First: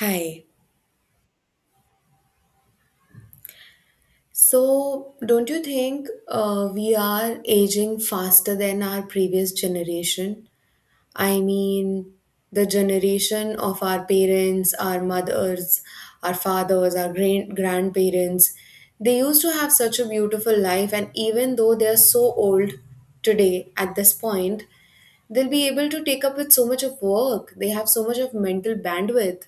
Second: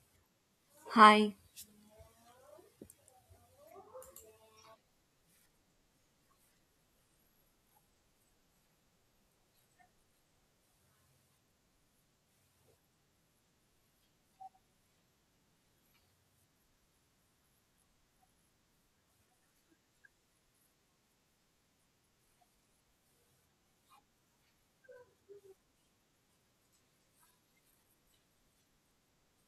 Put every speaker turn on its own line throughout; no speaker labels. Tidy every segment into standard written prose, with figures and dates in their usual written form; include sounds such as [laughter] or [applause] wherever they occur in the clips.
Hi.
Hi.
So don't you think we are aging faster than our previous generation? I mean, the generation of our parents, our mothers, our fathers, our grandparents, they used to have such a beautiful life, and even though they are so old today at this point, they'll be able to take up with so much of work. They have so much of mental bandwidth.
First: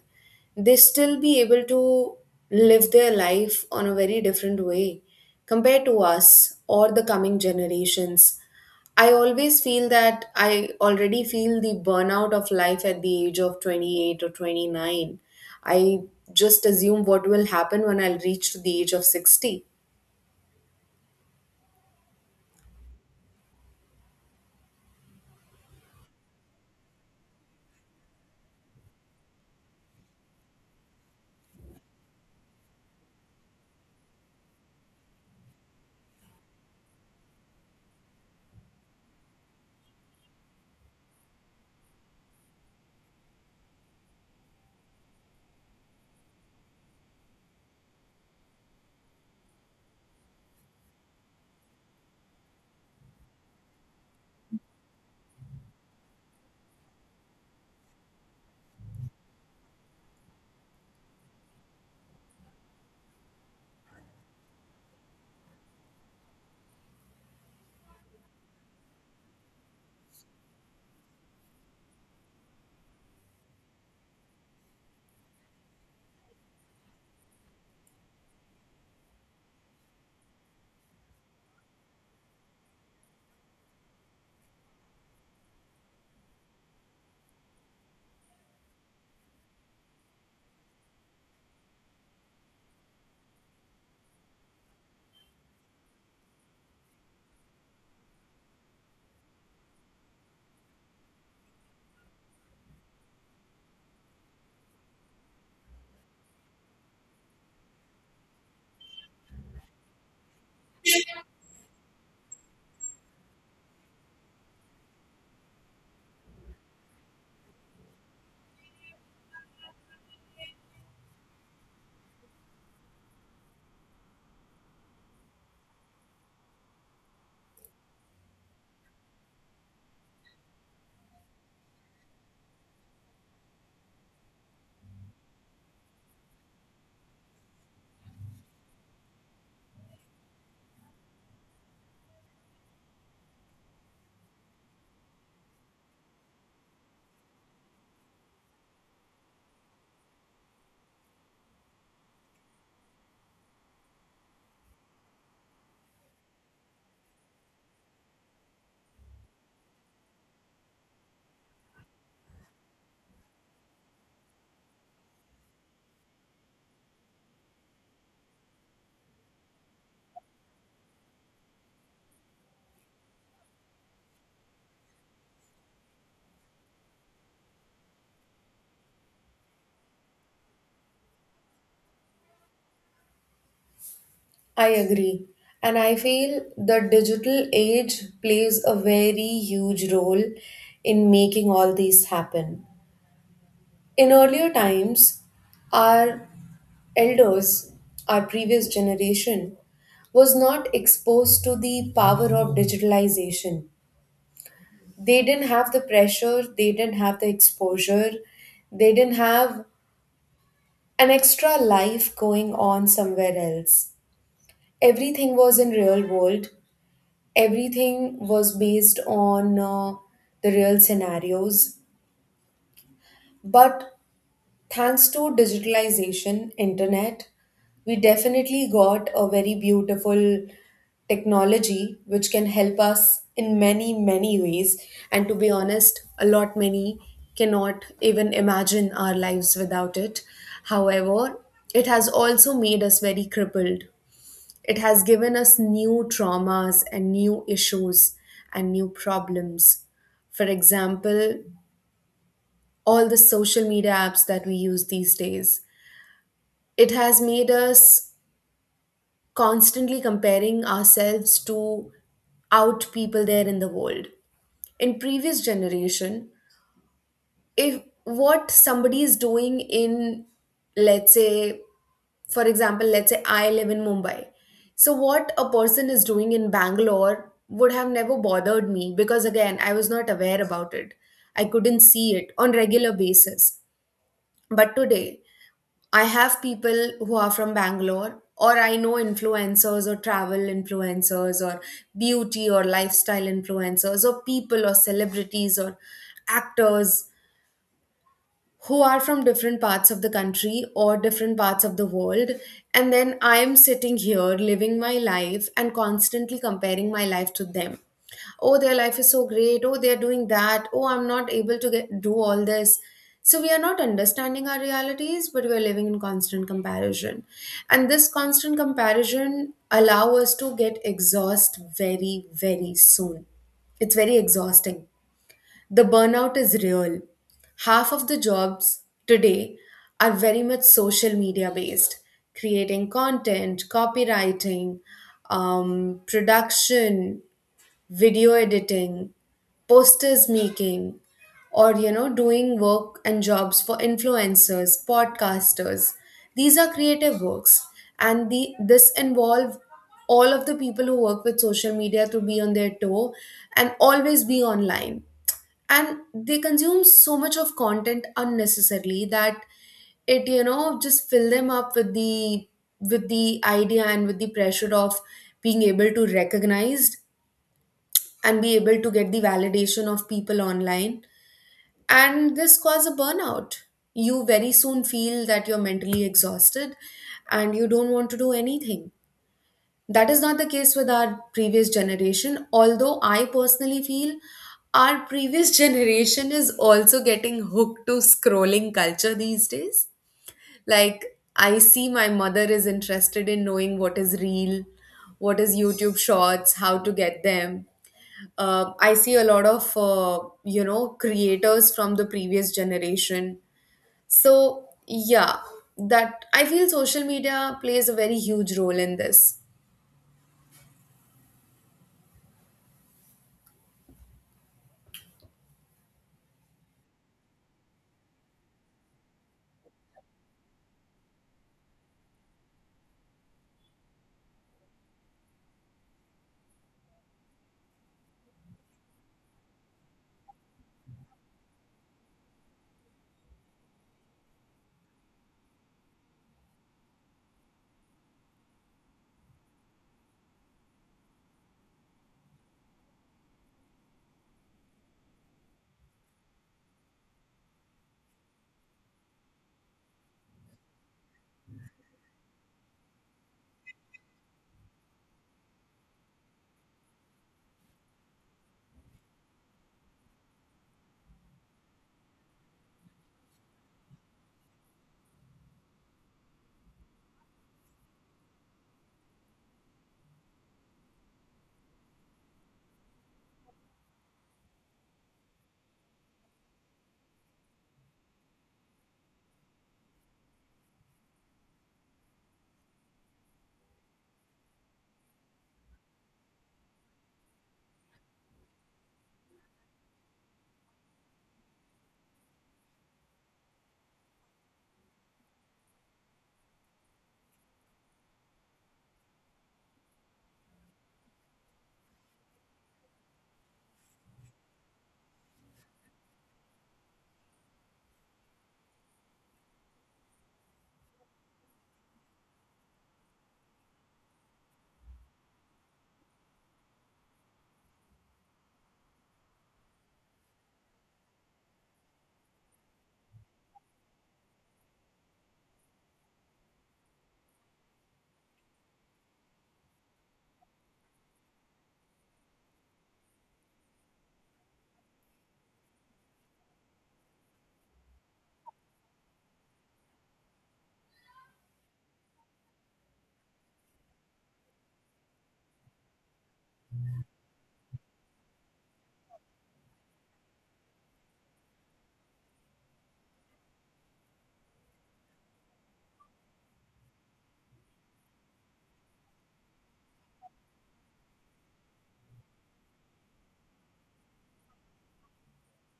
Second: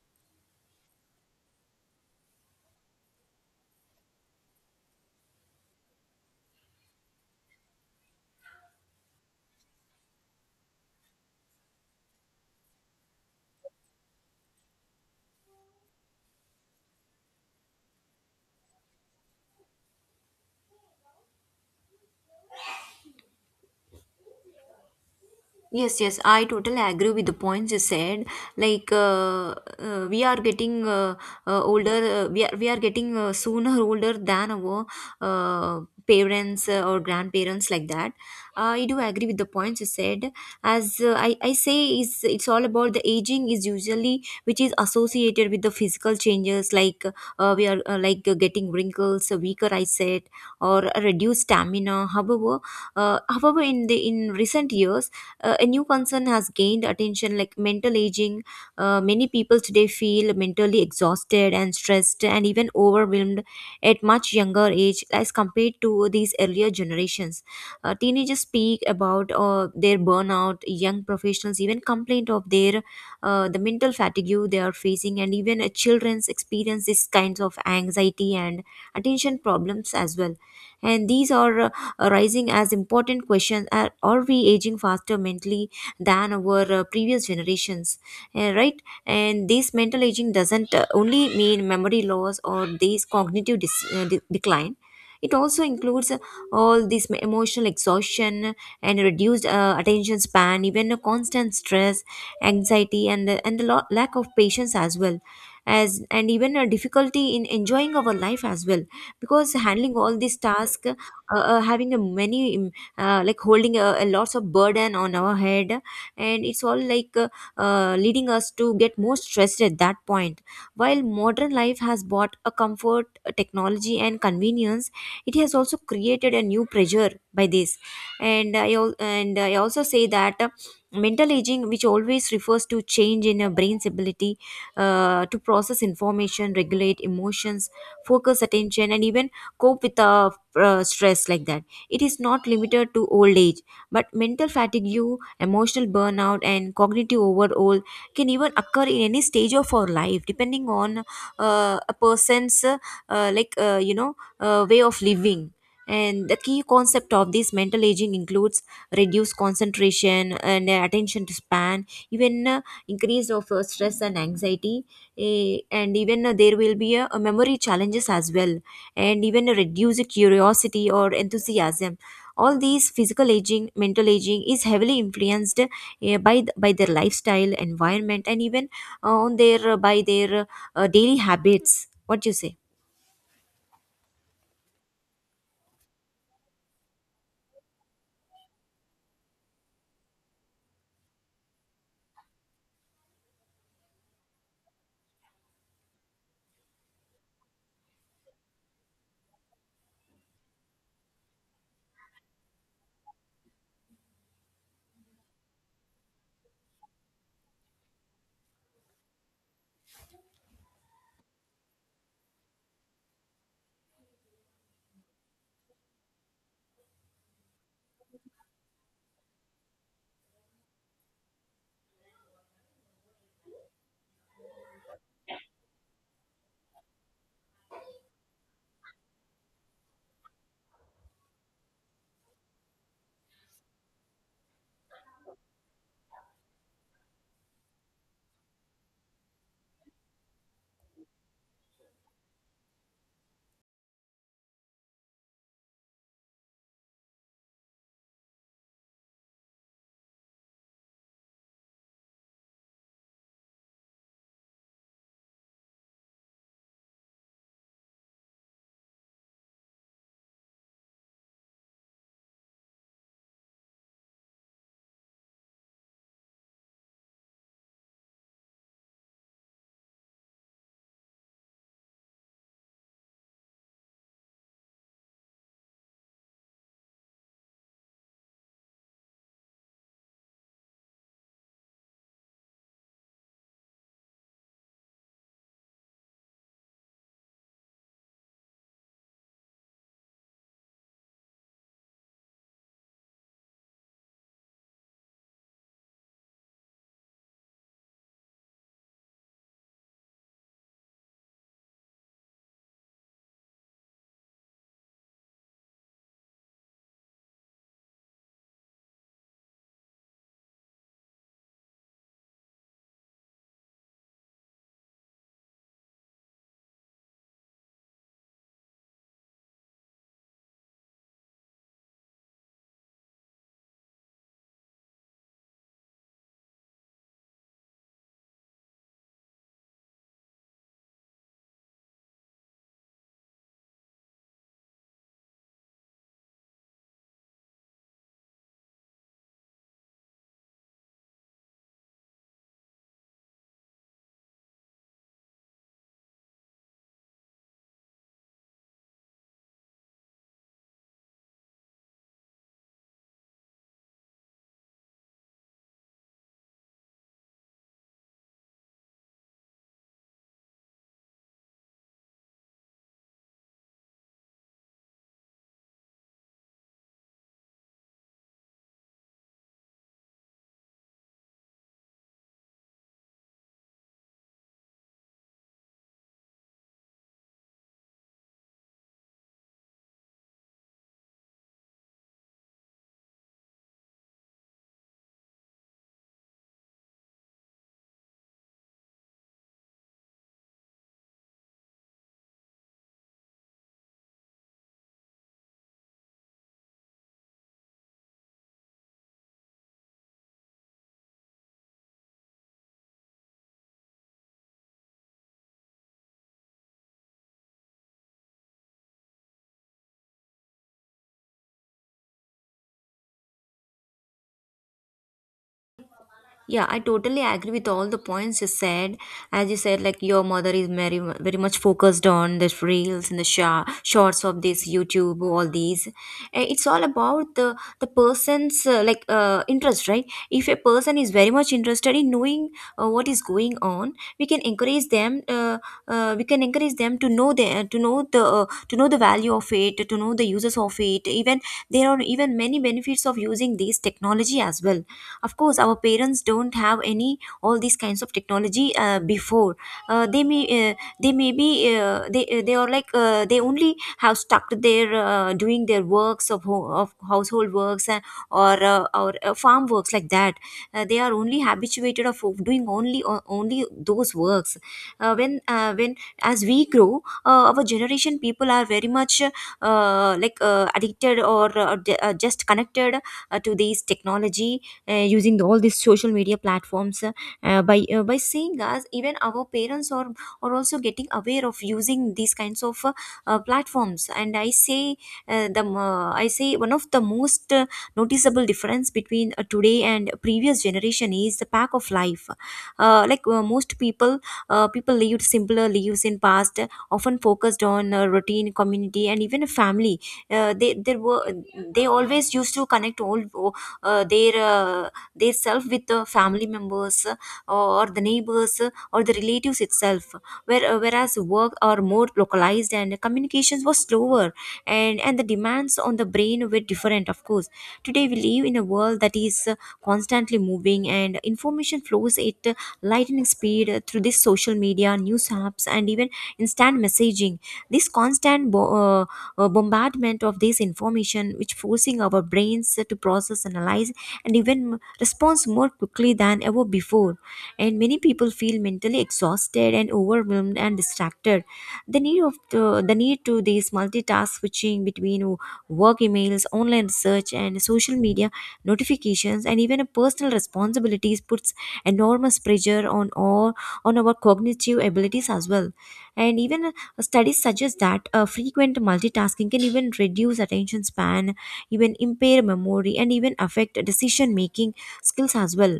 They still be able to live their life on a very different way compared to us or the coming generations. I always feel that I already feel the burnout of life at the age of 28 or 29. I just assume what will happen when I'll reach to the age of 60.
Yes, yes, I totally agree with the points you said. We are getting older, we are getting sooner [laughs] older than our uh, parents or grandparents like that. I do agree with the points you said. As I say, is it's all about the aging is usually which is associated with the physical changes like we are getting wrinkles, a weaker eyesight, or a reduced stamina. However, in the in recent years a new concern has gained attention like mental aging. Many people today feel mentally exhausted and stressed and even overwhelmed at much younger age as compared to these earlier generations. Teenagers speak about their burnout, young professionals even complain of their the mental fatigue they are facing, and even children's experience these kinds of anxiety and attention problems as well, and these are arising as important questions. Are we aging faster mentally than our previous generations? Right. And this mental aging doesn't only mean memory loss or this decline. It also includes all this emotional exhaustion and reduced attention span, even a constant stress, anxiety, and and the lack of patience as well, as and even a difficulty in enjoying our life as well. Because handling all these tasks, having a many holding a lots of burden on our head, and it's all like leading us to get more stressed at that point. While modern life has brought a comfort, a technology and convenience, it has also created a new pressure by this. And I also say that mental aging, which always refers to change in a brain's ability to process information, regulate emotions, focus attention, and even cope with the stress like that. It is not limited to old age, but mental fatigue, emotional burnout, and cognitive overall can even occur in any stage of our life, depending on a person's way of living. And the key concept of this mental aging includes reduced concentration and attention to span, even increase of stress and anxiety, and even there will be a memory challenges as well, and even a reduced curiosity or enthusiasm. All these physical aging, mental aging is heavily influenced by their lifestyle, environment, and even on their by their daily habits. What do you say?
I agree. And I feel the digital age plays a very huge role in making all these happen. In earlier times, our elders, our previous generation, was not exposed to the power of digitalization. They didn't have the pressure, they didn't have the exposure, they didn't have an extra life going on somewhere else. Everything was in real world. Everything was based on the real scenarios. But thanks to digitalization, internet, we definitely got a very beautiful technology which can help us in many, many ways. And to be honest, a lot many cannot even imagine our lives without it. However, it has also made us very crippled. It has given us new traumas and new issues and new problems. For example, all the social media apps that we use these days, it has made us constantly comparing ourselves to out people there in the world in previous generation. If what somebody is doing in, let's say, for example, let's say I live in Mumbai, so what a person is doing in Bangalore would have never bothered me, because again I was not aware about it. I couldn't see it on regular basis. But today I have people who are from Bangalore, or I know influencers or travel influencers or beauty or lifestyle influencers or people or celebrities or actors who are from different parts of the country or different parts of the world. And then I am sitting here living my life and constantly comparing my life to them. Oh, their life is so great. Oh, they're doing that. Oh, I'm not able to get, do all this. So we are not understanding our realities, but we are living in constant comparison. And this constant comparison allow us to get exhaust very, very soon. It's very exhausting, the burnout is real. Half of the jobs today are very much social media based, creating content, copywriting, production, video editing, posters making, or you know, doing work and jobs for influencers, podcasters. These are creative works, and the this involve all of the people who work with social media to be on their toe and always be online. And they consume so much of content unnecessarily that it, you know, just fill them up with the idea and with the pressure of being able to recognized and be able to get the validation of people online. And this cause a burnout. You very soon feel that you're mentally exhausted and you don't want to do anything. That is not the case with our previous generation, although I personally feel our previous [laughs] generation is also getting hooked to scrolling culture these days. Like, I see my mother is interested in knowing what is real, what is YouTube shorts, how to get them. I see a lot of you know creators from the previous generation. So yeah, that I feel social media plays a very huge role in this.
Yeah, I totally agree with all the points you said. As you said, like your mother is very much focused on the reels and the sha shorts of this YouTube, all these. It's all about the person's interest, right? If a person is very much interested in knowing what is going on, we can encourage them. We can encourage them to know the value of it, to know the uses of it. Even there are even many benefits of using this technology as well. Of course our parents don't have any all these kinds of technology before. Uh, they may be they They are they only have stuck to their doing their works of of household works, and or farm works like that. They are only habituated of doing only those works. When as we grow, our generation people are very much addicted or just connected to these technology using the, all these social media platforms. By seeing us, even our parents are also getting aware of using these kinds of platforms. And i say uh, the mo- i say one of the most noticeable difference between today and previous generation is the pack of life. Like most people People lived simpler lives in past, often focused on routine, community, and even family. They there were They always used to connect all uh, their uh, their self with the family members, or the neighbors, or the relatives itself, whereas work are more localized and communications were slower, and the demands on the brain were different. Of course today we live in a world that is constantly moving and information flows at lightning speed through this social media, news apps, and even instant messaging. This constant bombardment of this information which forcing our brains to process, analyze, and even responds more quickly than ever before. And many people feel mentally exhausted and overwhelmed and distracted. The need to this multitask switching between work emails, online research, and social media notifications, and even personal responsibilities puts enormous pressure on our cognitive abilities as well. And even studies suggest that frequent multitasking can even reduce attention span, even impair memory, and even affect decision making skills as well.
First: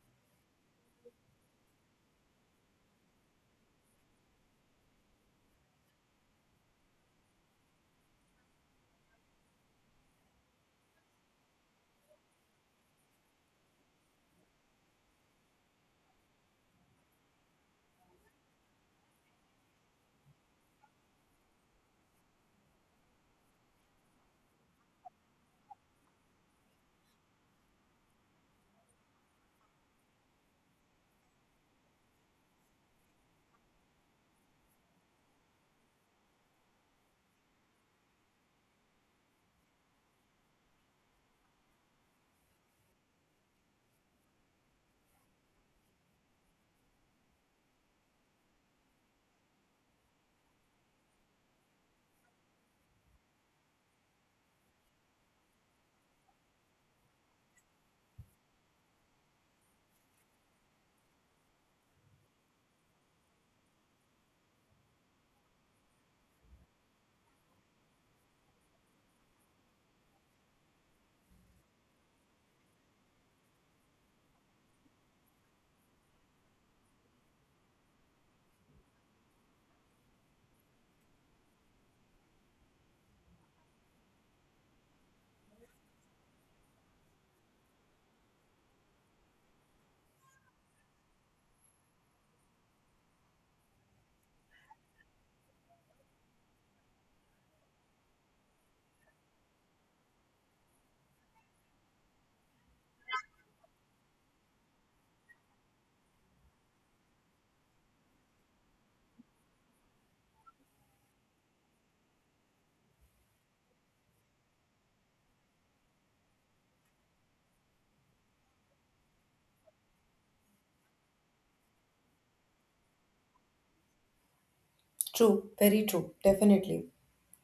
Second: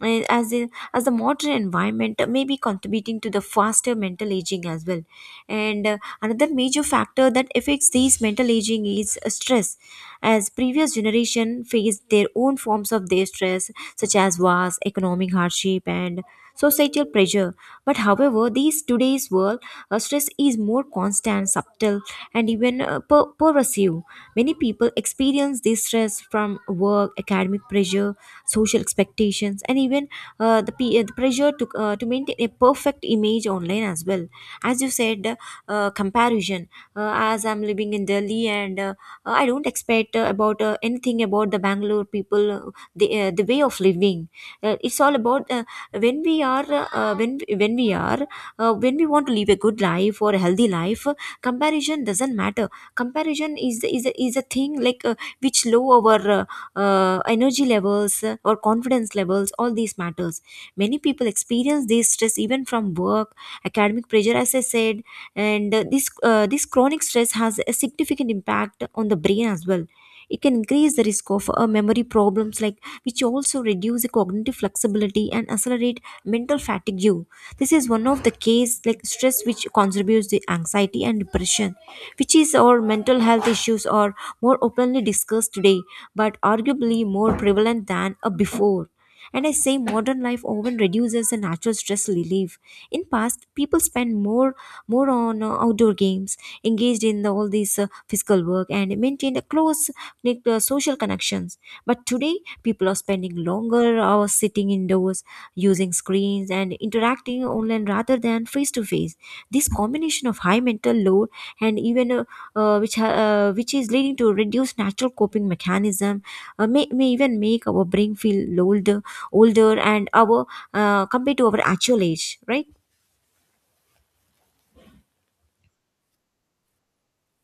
As the modern environment may be contributing to the faster mental aging as well, and another major factor that affects these mental aging is stress. As previous generation faced their own forms of their stress such as wars, economic hardship, and societal pressure, but however these today's world stress is more constant, subtle, and even pervasive. Many people experience this stress from work, academic pressure, social expectations, and even the pressure to maintain a perfect image online as well. As you said, comparison. As I'm living in Delhi, and I don't expect about anything about the Bangalore people, the way of living. It's all about when we are when we are when we want to live a good life or a healthy life, comparison doesn't matter. Comparison is a thing like which low our energy levels, or confidence levels, all these matters. Many people experience this stress even from work, academic pressure, as I said. And this chronic stress has a significant impact on the brain as well. It can increase the risk of memory problems, like which also reduce the cognitive flexibility and accelerate mental fatigue. This is one of the case like stress which contributes to anxiety and depression, which is our mental health issues are more openly discussed today, but arguably more prevalent than before. And I say modern life often reduces the natural stress relief. In past, people spend more on outdoor games, engaged in the, all these physical work, and maintained a close knit, social connections. But today, people are spending longer hours sitting indoors, using screens and interacting online rather than face to face. This combination of high mental load and even which is leading to reduced natural coping mechanism may even make our brain feel older and our compared to our actual age, right?
True, very true. Definitely.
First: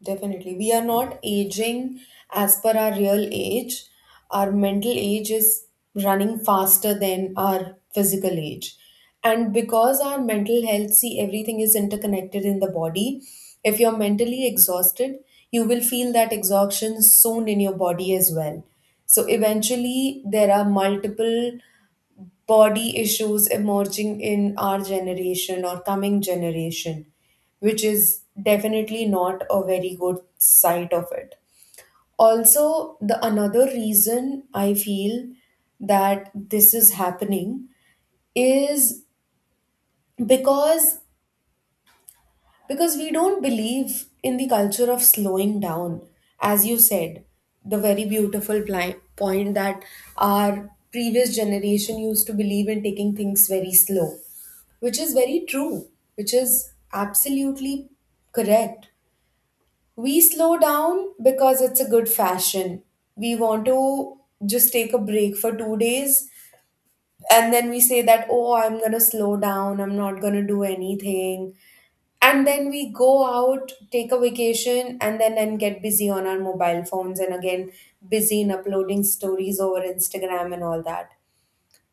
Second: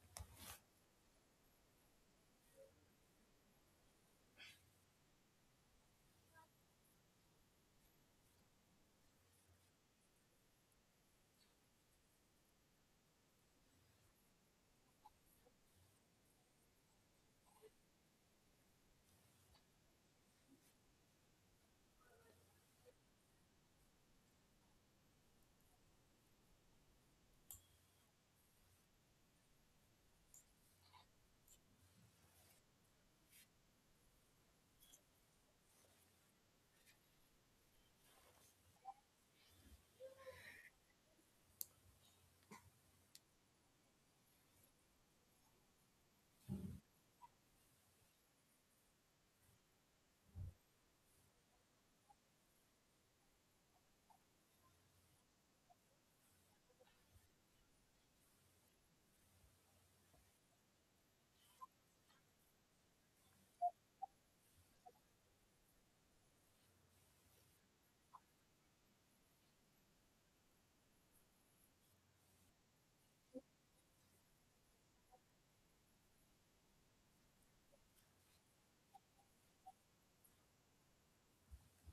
Definitely. We are not aging as per our real age. Our mental age is running faster than our physical age. And because our mental health, see, everything is interconnected in the body. If you're mentally exhausted, you will feel that exhaustion soon in your body as well. So eventually, there are multiple body issues emerging in our generation or coming generation, which is definitely not a very good side of it. Also, the another reason I feel that this is happening is because because we don't believe in the culture of slowing down. As you said, the very beautiful point that our previous generation used to believe in taking things very slow, which is very true, which is absolutely correct. We slow down because it's a good fashion. We want to just take a break for 2 days, and then we say that, oh, I'm gonna slow down, I'm not gonna do anything. And then we go out, take a vacation, and then get busy on our mobile phones and again busy in uploading stories over Instagram and all that.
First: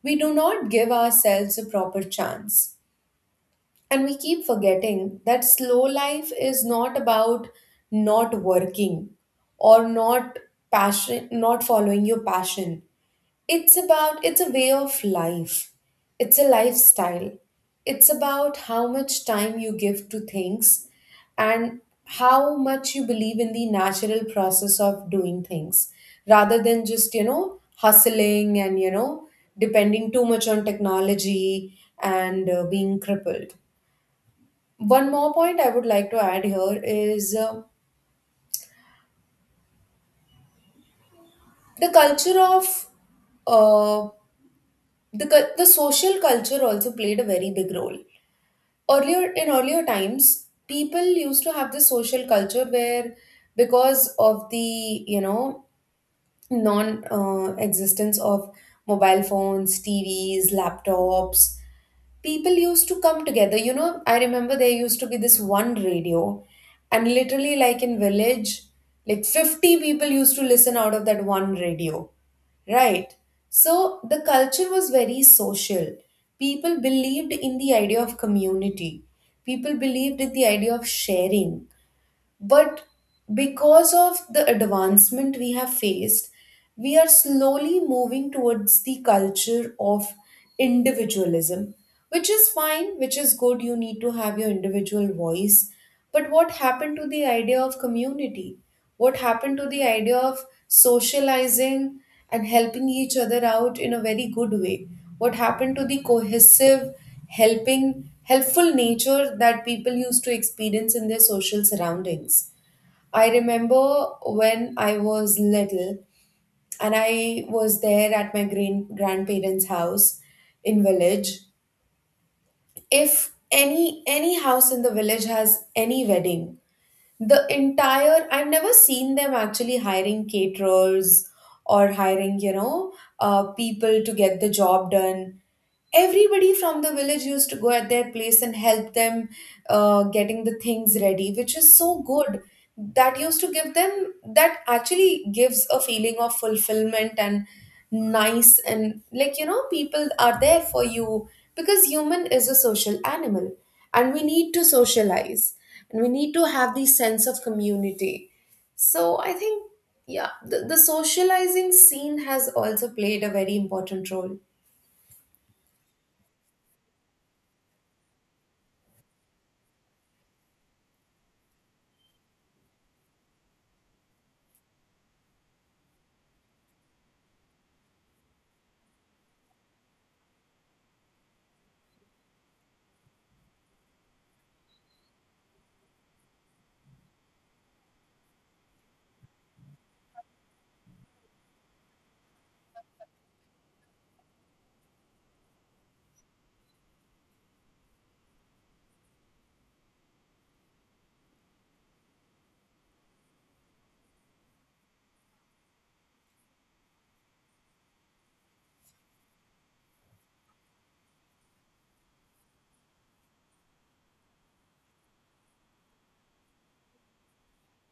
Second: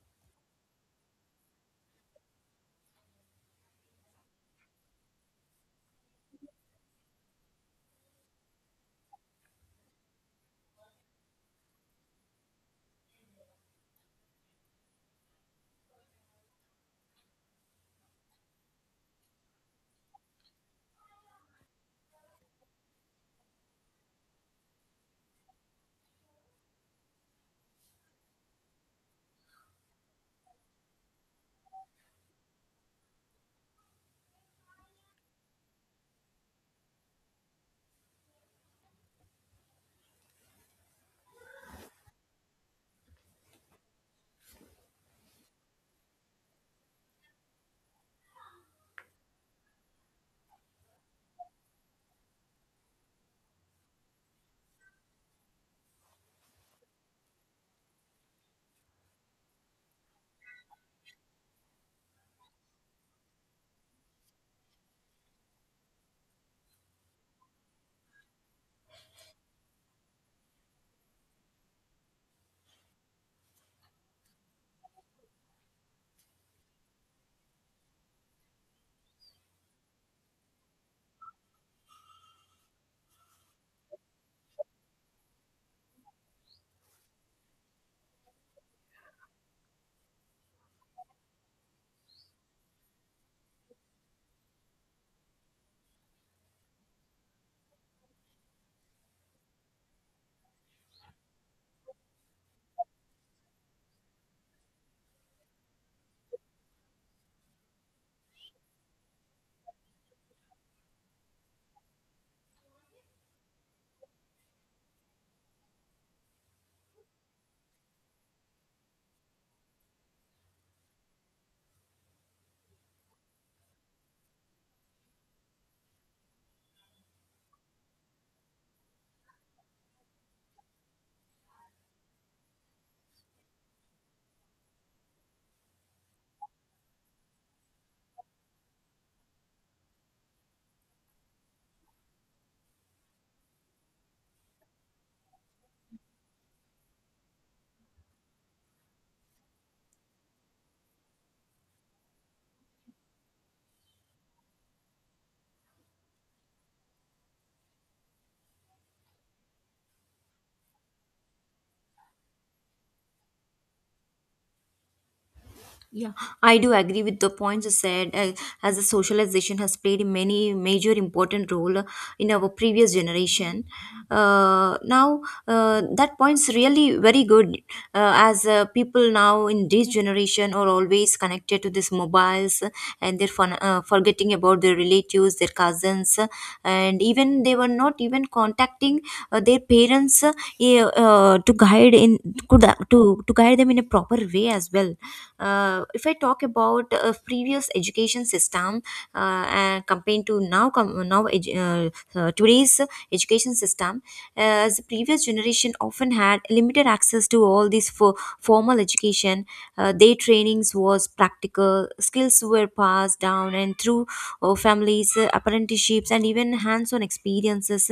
We do not give ourselves a proper chance. And we keep forgetting that slow life is not about not working or not passion, not following your passion. It's about, it's a way of life. It's a lifestyle. It's about how much time you give to things, and how much you believe in the natural process of doing things rather than just, you know, hustling and, you know, depending too much on technology and being crippled. One more point I would like to add here is the culture of uh, the cul- the social culture also played a very big role. Earlier in earlier times, people used to have this social culture where because of the, you know, non existence of mobile phones, TVs, laptops, people used to come together. You know, I remember there used to be this one radio, and literally like in village, like 50 people used to listen out of that one radio, right? So the culture was very social. People believed in the idea of community, people believed in the idea of sharing. But because of the advancement we have faced, we are slowly moving towards the culture of individualism, which is fine, which is good. You need to have your individual voice. But what happened to the idea of community? What happened to the idea of socializing and helping each other out in a very good way? What happened to the cohesive, helping, helpful nature that people used to experience in their social surroundings? I remember when I was little and I was there at my grandparents' house in village. If any house in the village has any wedding, the entire, I've never seen them actually hiring caterers or hiring, you know, people to get the job done. Everybody from the village used to go at their place and help them getting the things ready, which is so good. That used to give them, that actually gives a feeling of fulfillment and nice, and like, you know, people are there for you, because human is a social animal and we need to socialize and we need to have the sense of community. So I think, yeah, the socializing scene has also played a very important role.
Yeah, I do agree with the points you said. As the socialization has played many major important role in our previous generation, now that point's really very good. As people now in this generation are always connected to these mobiles, and they're forgetting about their relatives, their cousins, and even they were not even contacting their parents, yeah, to guide in to guide them in a proper way as well. If I talk about previous education system, and compared to now com- now edu- today's education system, as the previous generation often had limited access to all these for formal education. Their trainings was practical, skills were passed down and through families, apprenticeships, and even hands-on experiences.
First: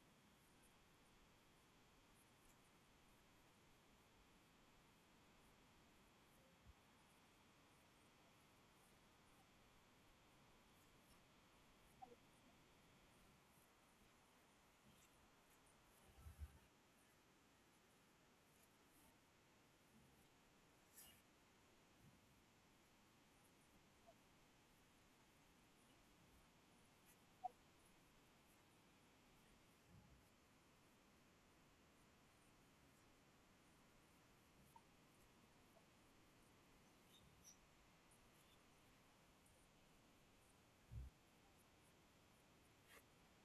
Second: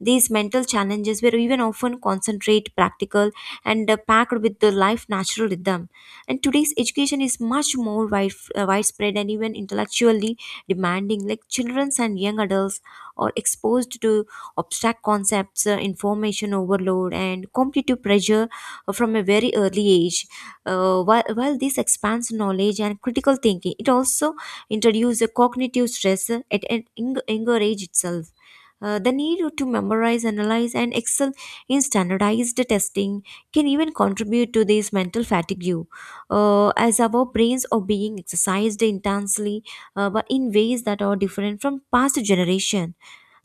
These mental challenges were even often concentrate, practical, and packed with the life natural rhythm. And today's education is much more widespread and even intellectually demanding. Like children and young adults are exposed to abstract concepts, information overload, and competitive pressure from a very early age. While this expands knowledge and critical thinking, it also introduces a cognitive stress at an younger age itself. The need to memorize, analyze, and excel in standardized testing can even contribute to this mental fatigue, as our brains are being exercised intensely, but in ways that are different from past generation.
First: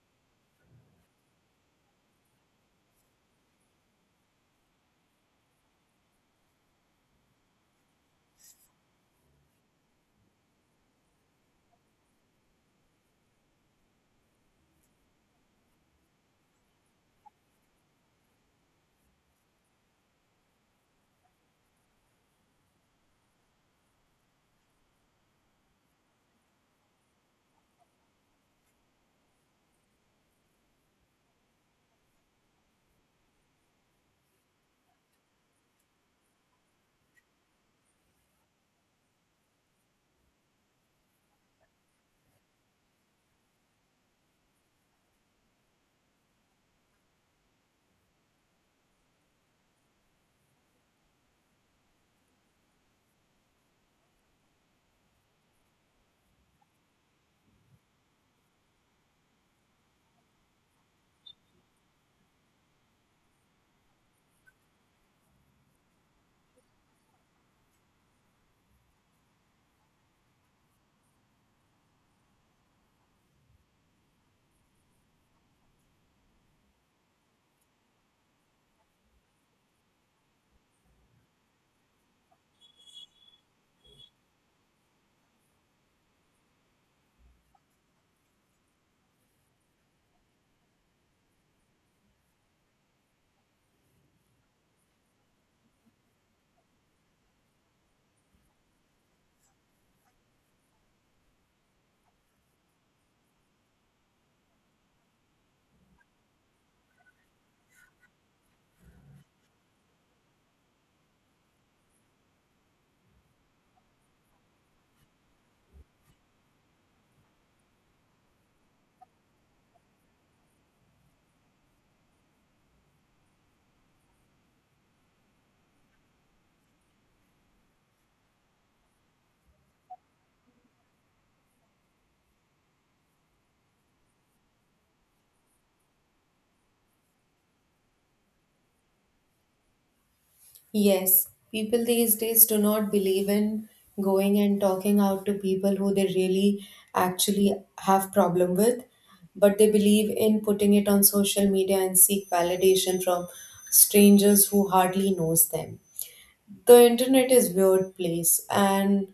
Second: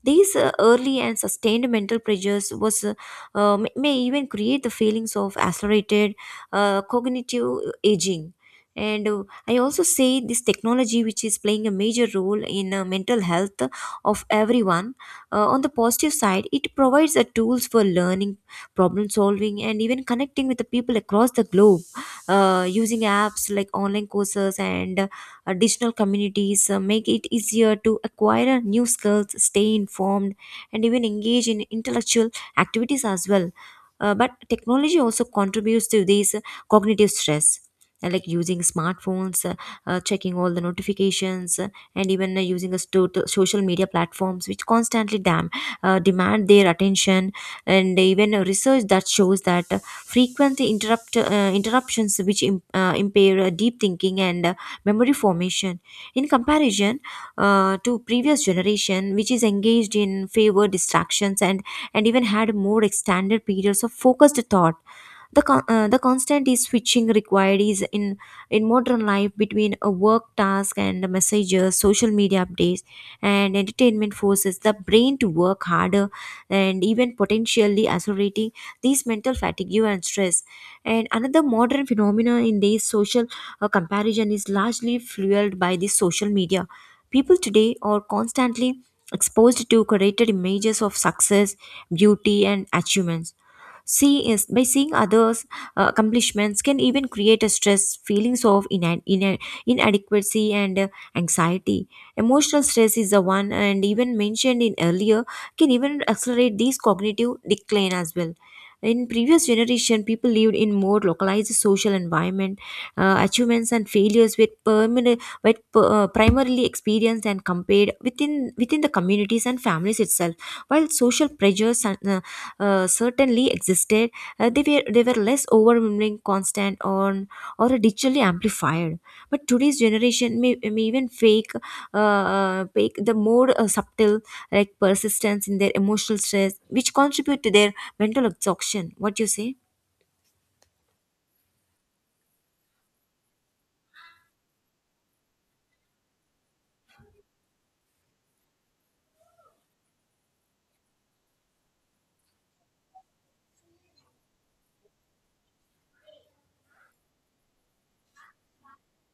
These early and sustained mental pressures was may even create the feelings of accelerated cognitive aging. And I also say this technology, which is playing a major role in mental health of everyone. On the positive side, it provides the tools for learning, problem solving, and even connecting with the people across the globe using apps like online courses and digital communities make it easier to acquire new skills, stay informed, and even engage in intellectual activities as well. But technology also contributes to this cognitive stress. Like using smartphones, checking all the notifications, and even using a total social media platforms, which constantly demand their attention, and even research that shows that frequent interruptions which impair deep thinking and memory formation in comparison to previous generation which is engaged in favor distractions and even had more extended periods of focused thought. The constant is switching required is in modern life between a work task and messages, social media updates, and entertainment forces the brain to work harder and even potentially accelerating these mental fatigue and stress. And another modern phenomenon in these social comparison is largely fueled by the social media. People today are constantly exposed to curated images of success, beauty, and achievements. See is by seeing others' accomplishments can even create a stress, feelings of inadequacy and anxiety. Emotional stress is the one, and even mentioned in earlier, can even accelerate these cognitive decline as well. In previous generation, people lived in more localized social environment. Achievements and failures were permanent, were primarily experienced and compared within the communities and families itself. While social pressures and, certainly existed, they were less overwhelming, constant, on or digitally amplified. But today's generation may even fake the more subtle like persistence in their emotional stress, which contribute to their mental exhaustion. What do you say?
Yes, people these days do not believe in going and talking out to people who they really actually have problem with, but they believe in putting it on social media and seek validation from strangers who hardly knows them. The internet is weird place, and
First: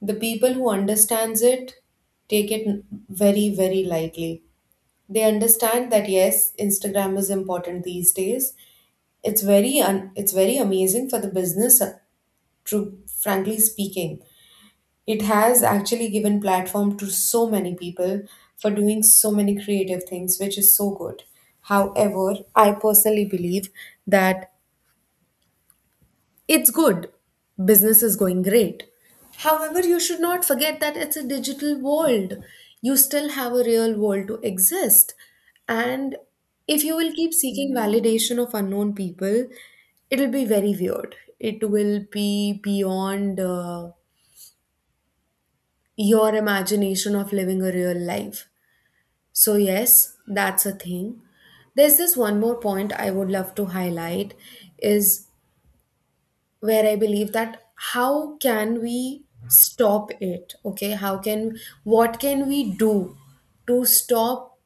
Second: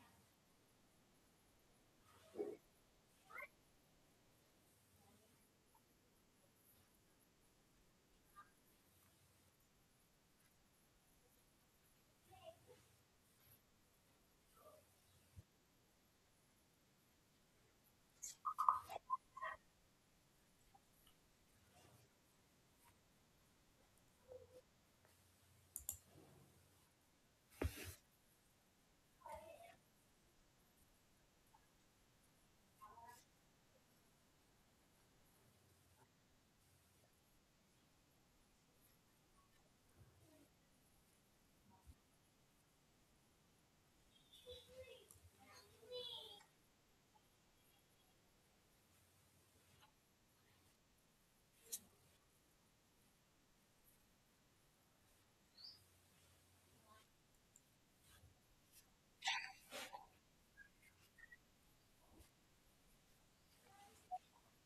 the people who understands it take it very, very lightly. They understand that yes, Instagram is important these days. It's very amazing for the business. To frankly speaking, it has actually given platform to so many people for doing so many creative things, which is so good. However, I personally believe that it's good, business is going great. However, you should not forget that it's a digital world. You still have a real world to exist, and if you will keep seeking validation of unknown people, it'll be very weird. It will be beyond your imagination of living a real life. So, yes, that's a thing. There's this one more point I would love to highlight is, where I believe that, how can we stop it? Okay, how can, what can we do to stop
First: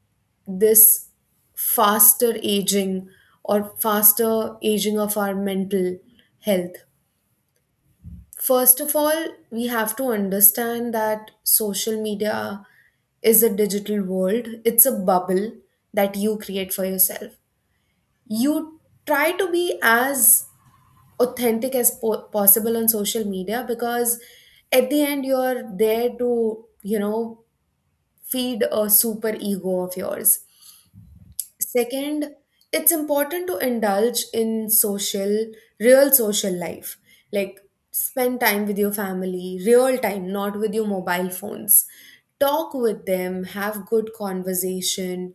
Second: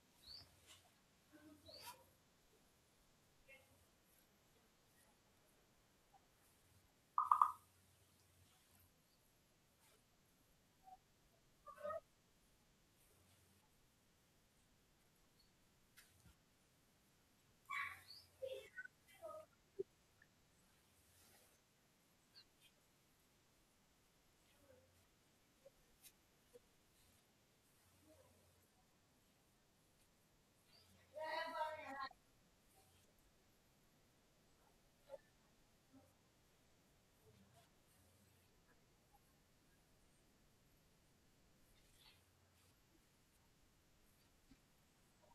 this faster aging or faster aging of our mental health? First of all, we have to understand that social media is a digital world. It's a bubble that you create for yourself. You try to be as authentic as possible on social media, because at the end you're there to, you know, feed a super ego of yours. Second, it's important to indulge in social, real social life. Like, spend time with your family, real time, not with your mobile phones. Talk with them, have good conversation,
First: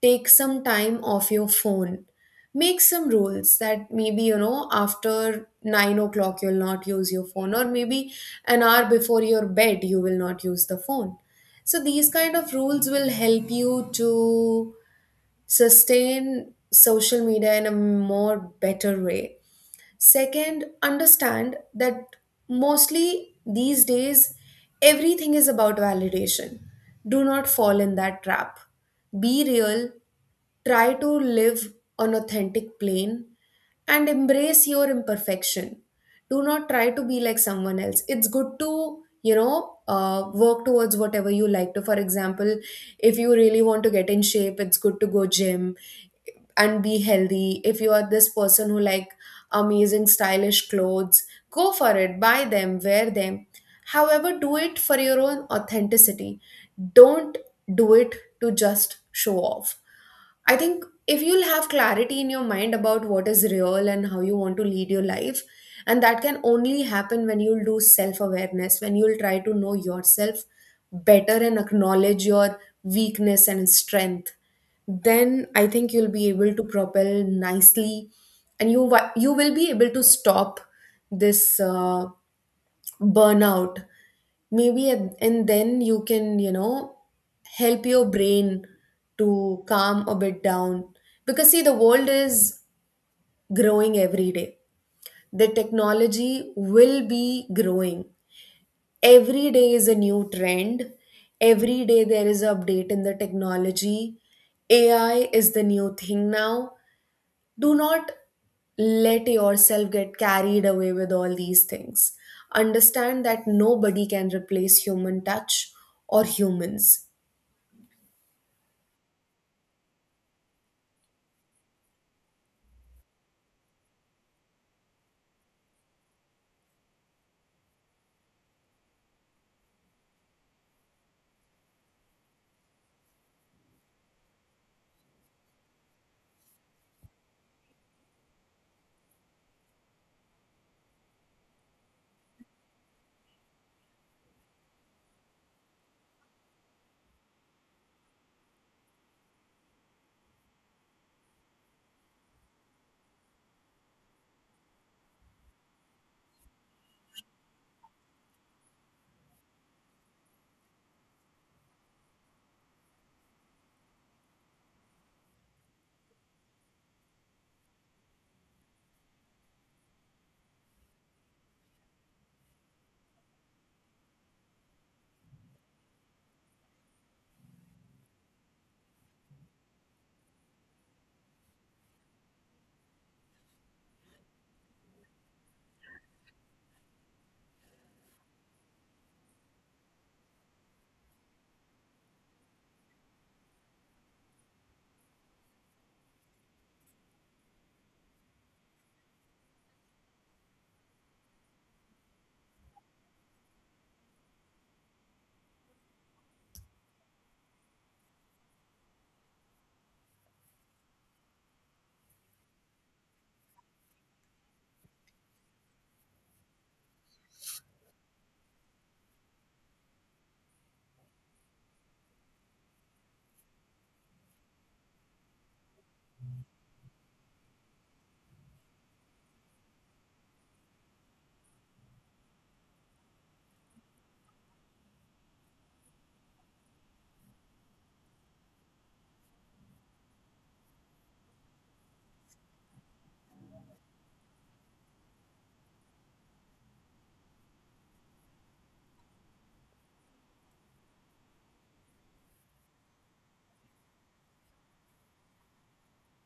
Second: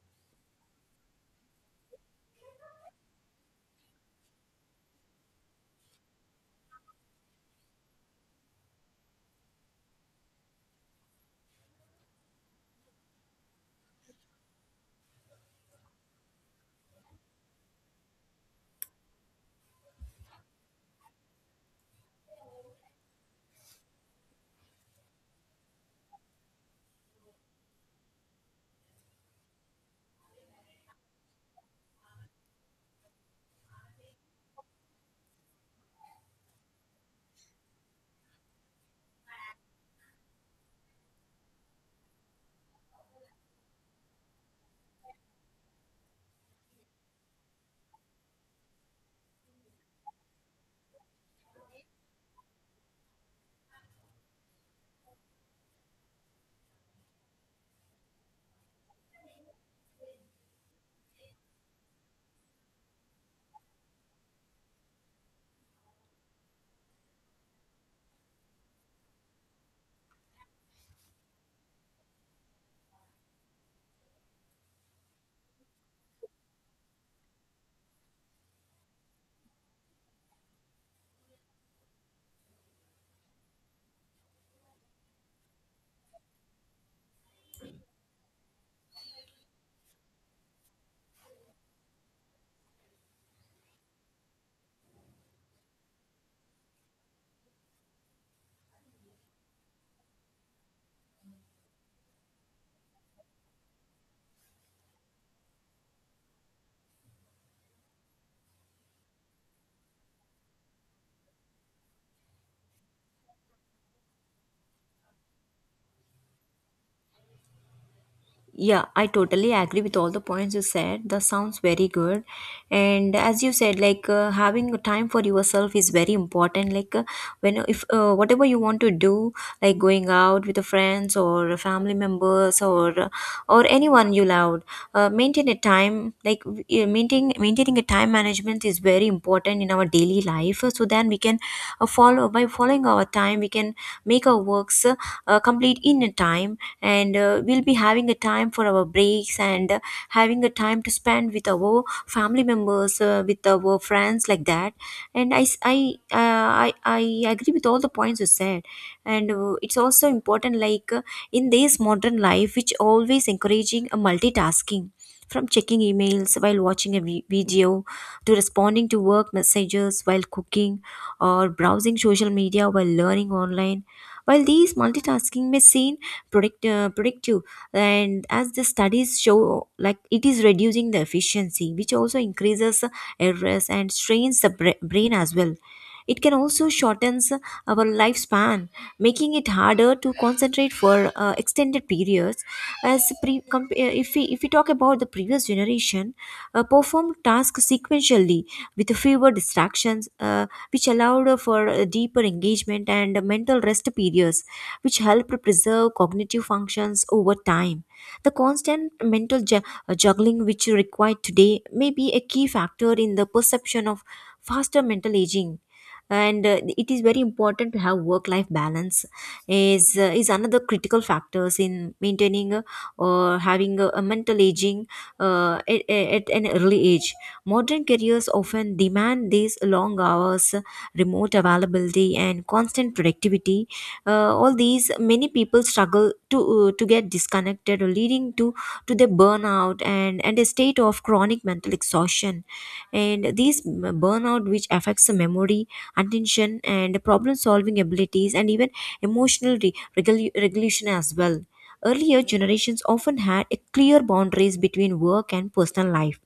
take some time off your phone. Make some rules that maybe, you know, after 9 o'clock you'll not use your phone, or maybe an hour before your bed you will not use the phone. So these kind of rules will help you to sustain social media in a more better way. Second, understand that mostly these days everything is about validation. Do not fall in that trap. Be real, try to live on authentic plane and embrace your imperfection. Do not try to be like someone else. It's good to, you know, work towards whatever you like to. For example, if you really want to get in shape, it's good to go gym and be healthy. If you are this person who like amazing stylish clothes, go for it, buy them, wear them. However, do it for your own authenticity. Don't do it to just show off. I think if you'll have clarity in your mind about what is real and how you want to lead your life, and that can only happen when you'll do self awareness, when you'll try to know yourself better and acknowledge your weakness and strength, then I think you'll be able to propel nicely and you will be able to stop this burnout maybe and then you can, you know, help your brain to calm a bit down. Because see, the world is growing every day, the technology will be growing, every day is a new trend, every day there is an update in the technology. AI is the new thing now. Do not let yourself get carried away with all these things. Understand that nobody can replace human touch or humans.
Yeah, I totally agree with all the points you said. That sounds very good. And as you said, like having a time for yourself is very important. Like when if whatever you want to do, like going out with the friends or family members or anyone you love, maintain a time like maintaining a time management is very important in our daily life. So then we can follow by following our time, we can make our works complete in a time and we'll be having a time for our breaks and having a time to spend with our family members with our friends like that, and I s- I agree with all the points you said. And it's also important like in this modern life which always encouraging a multitasking from checking emails while watching a video, to responding to work messages while cooking, or browsing social media while learning online. While these multitasking may seem predictive, and as the studies show like it is reducing the efficiency which also increases errors and strains the brain as well. It can also shortens our lifespan, making it harder to concentrate for extended periods, as if we talk about the previous generation performed tasks sequentially with fewer distractions, which allowed for a deeper engagement and mental rest periods which help preserve cognitive functions over time. The constant mental juggling which you require today may be a key factor in the perception of faster mental aging. And it is very important to have work life balance is another critical factors in maintaining, or having a mental aging at an early age. Modern careers often demand these long hours, remote availability, and constant productivity. All these many people struggle to get disconnected, leading to the burnout and a state of chronic mental exhaustion. And these burnout which affects the memory, attention, and problem solving abilities, and even emotional regulation as well. Earlier generations often had a clear boundaries between work and personal life,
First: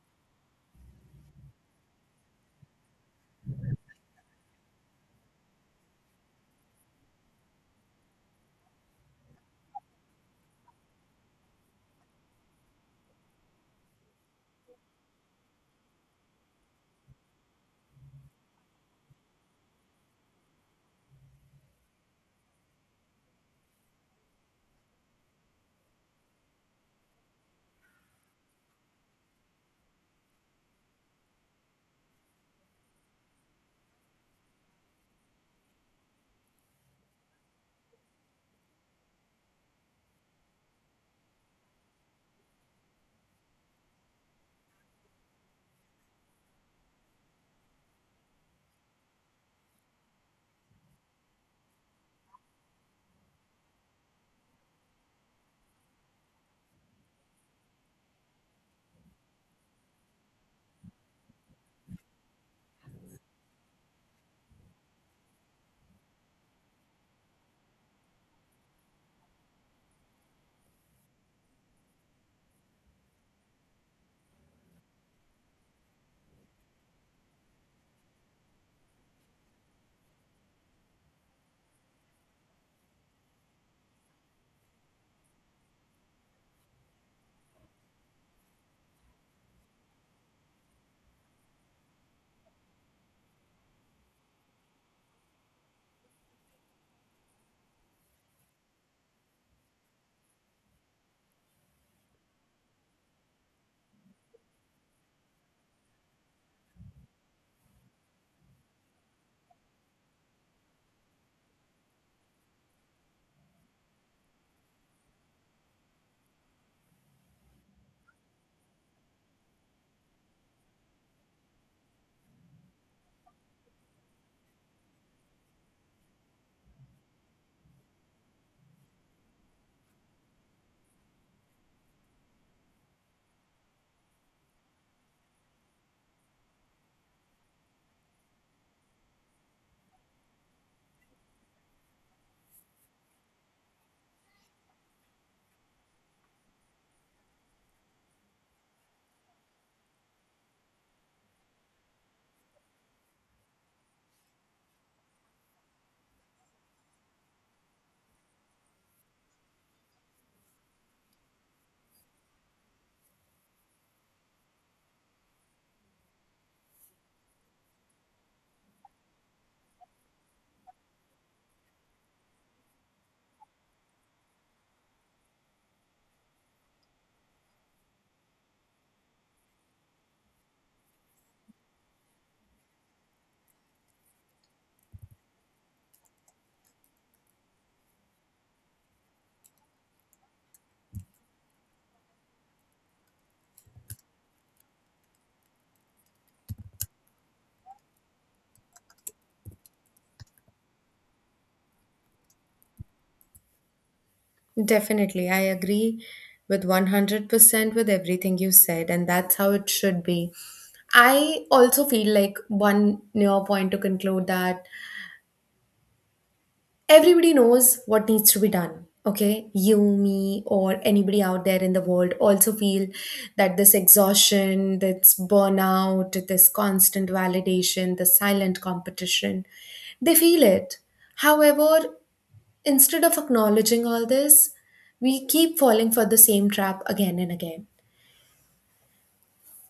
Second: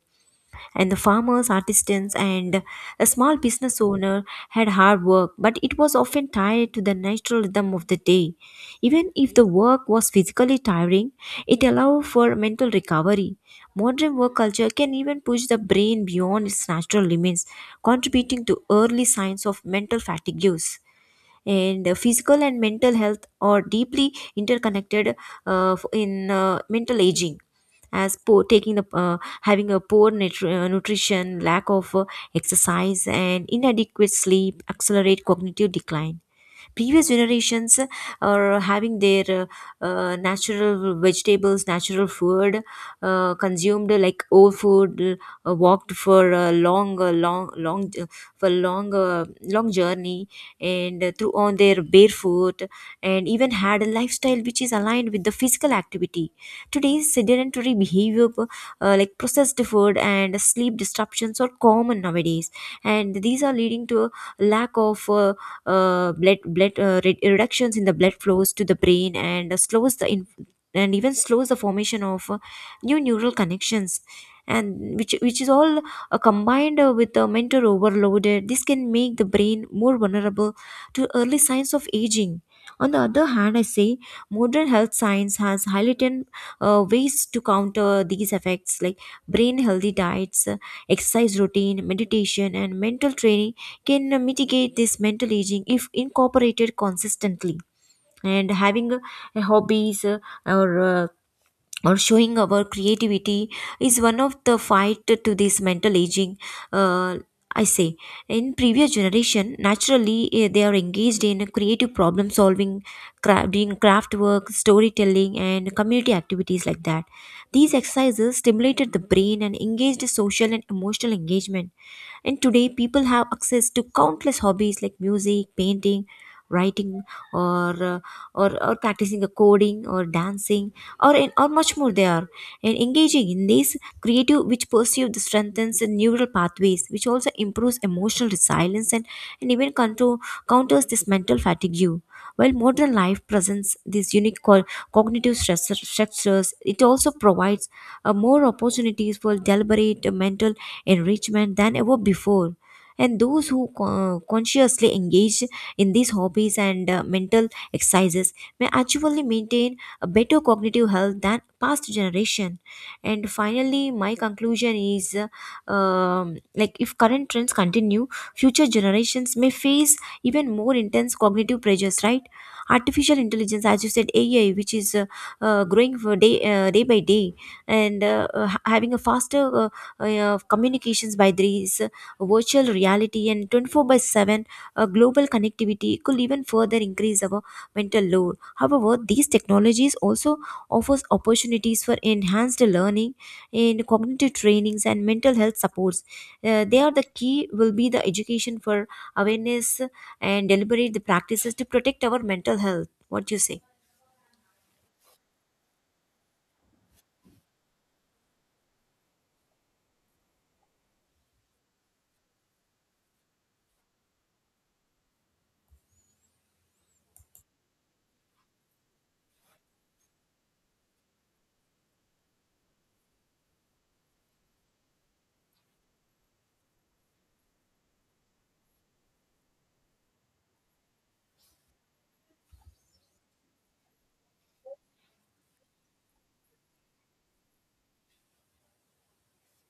and the farmers, artisans, and a small business owner had hard work, but it was often tied to the natural rhythm of the day. Even if the work was physically tiring, it allowed for mental recovery. Modern work culture can even push the brain beyond its natural limits, contributing to early signs of mental fatigues. And physical and mental health are deeply interconnected in mental aging, as poor taking the having a poor nutrition, lack of exercise, and inadequate sleep accelerate cognitive decline. Previous generations are having their natural vegetables, natural food, consumed like old food, walked for a long long long for long long journey, and through on their barefoot, and even had a lifestyle which is aligned with the physical activity. Today's sedentary behavior, like processed food and sleep disruptions are common nowadays, and these are leading to a lack of reductions in the blood flows to the brain, and even slows the formation of new neural connections. And which is all combined with the mental overload, this can make the brain more vulnerable to early signs of aging. On the other hand, I say modern health science has highlighted ways to counter these effects, like brain healthy diets, exercise routine, meditation, and mental training can mitigate this mental aging if incorporated consistently. And having a hobbies, or uh, or showing our creativity is one of the fight to this mental aging. uh, I say in previous generation, naturally, they are engaged in creative problem solving, doing craft work, storytelling, and community activities like that. These exercises stimulated the brain and engaged social and emotional engagement. And today people have access to countless hobbies like music, painting, writing, or uh, or practicing the coding or dancing, or much more they are. And engaging in these creative which pursue the strengthens the neural pathways, which also improves emotional resilience and even counters this mental fatigue. While modern life presents these unique cognitive structures, it also provides more opportunities for deliberate mental enrichment than ever before. And those who consciously engage in these hobbies and mental exercises may actually maintain a better cognitive health than past generation. And finally, my conclusion is like if current trends continue, future generations may face even more intense cognitive pressures, right? Artificial intelligence, as you said, AI which is growing for day day by day, and having a faster communications by these virtual reality and 24/7 global connectivity could even further increase our mental load. However, these technologies also offers opportunities for enhanced learning in cognitive trainings and mental health supports. They are the key will be the education for awareness and deliberate the practices to protect our mental health. What do you say?
Definitely, I agree with 100% with everything you said, and that's how it should be. I also feel like one near point to conclude that everybody knows what needs to be done. Okay, you, me, or anybody out there in the world also feel that this exhaustion, this burnout, this constant validation, the silent competition, they feel it. However, instead of acknowledging all this, we keep falling for the same trap again and again.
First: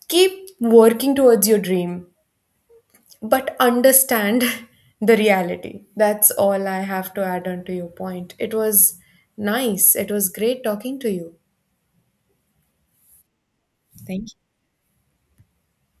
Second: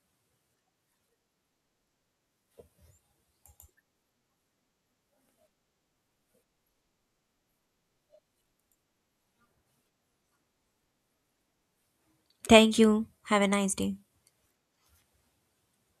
Keep working towards your dream, but understand [laughs] the reality. That's all I have to add on to your point. It was nice. It was great talking to you.
Thank you. Have a nice day.
Thank you.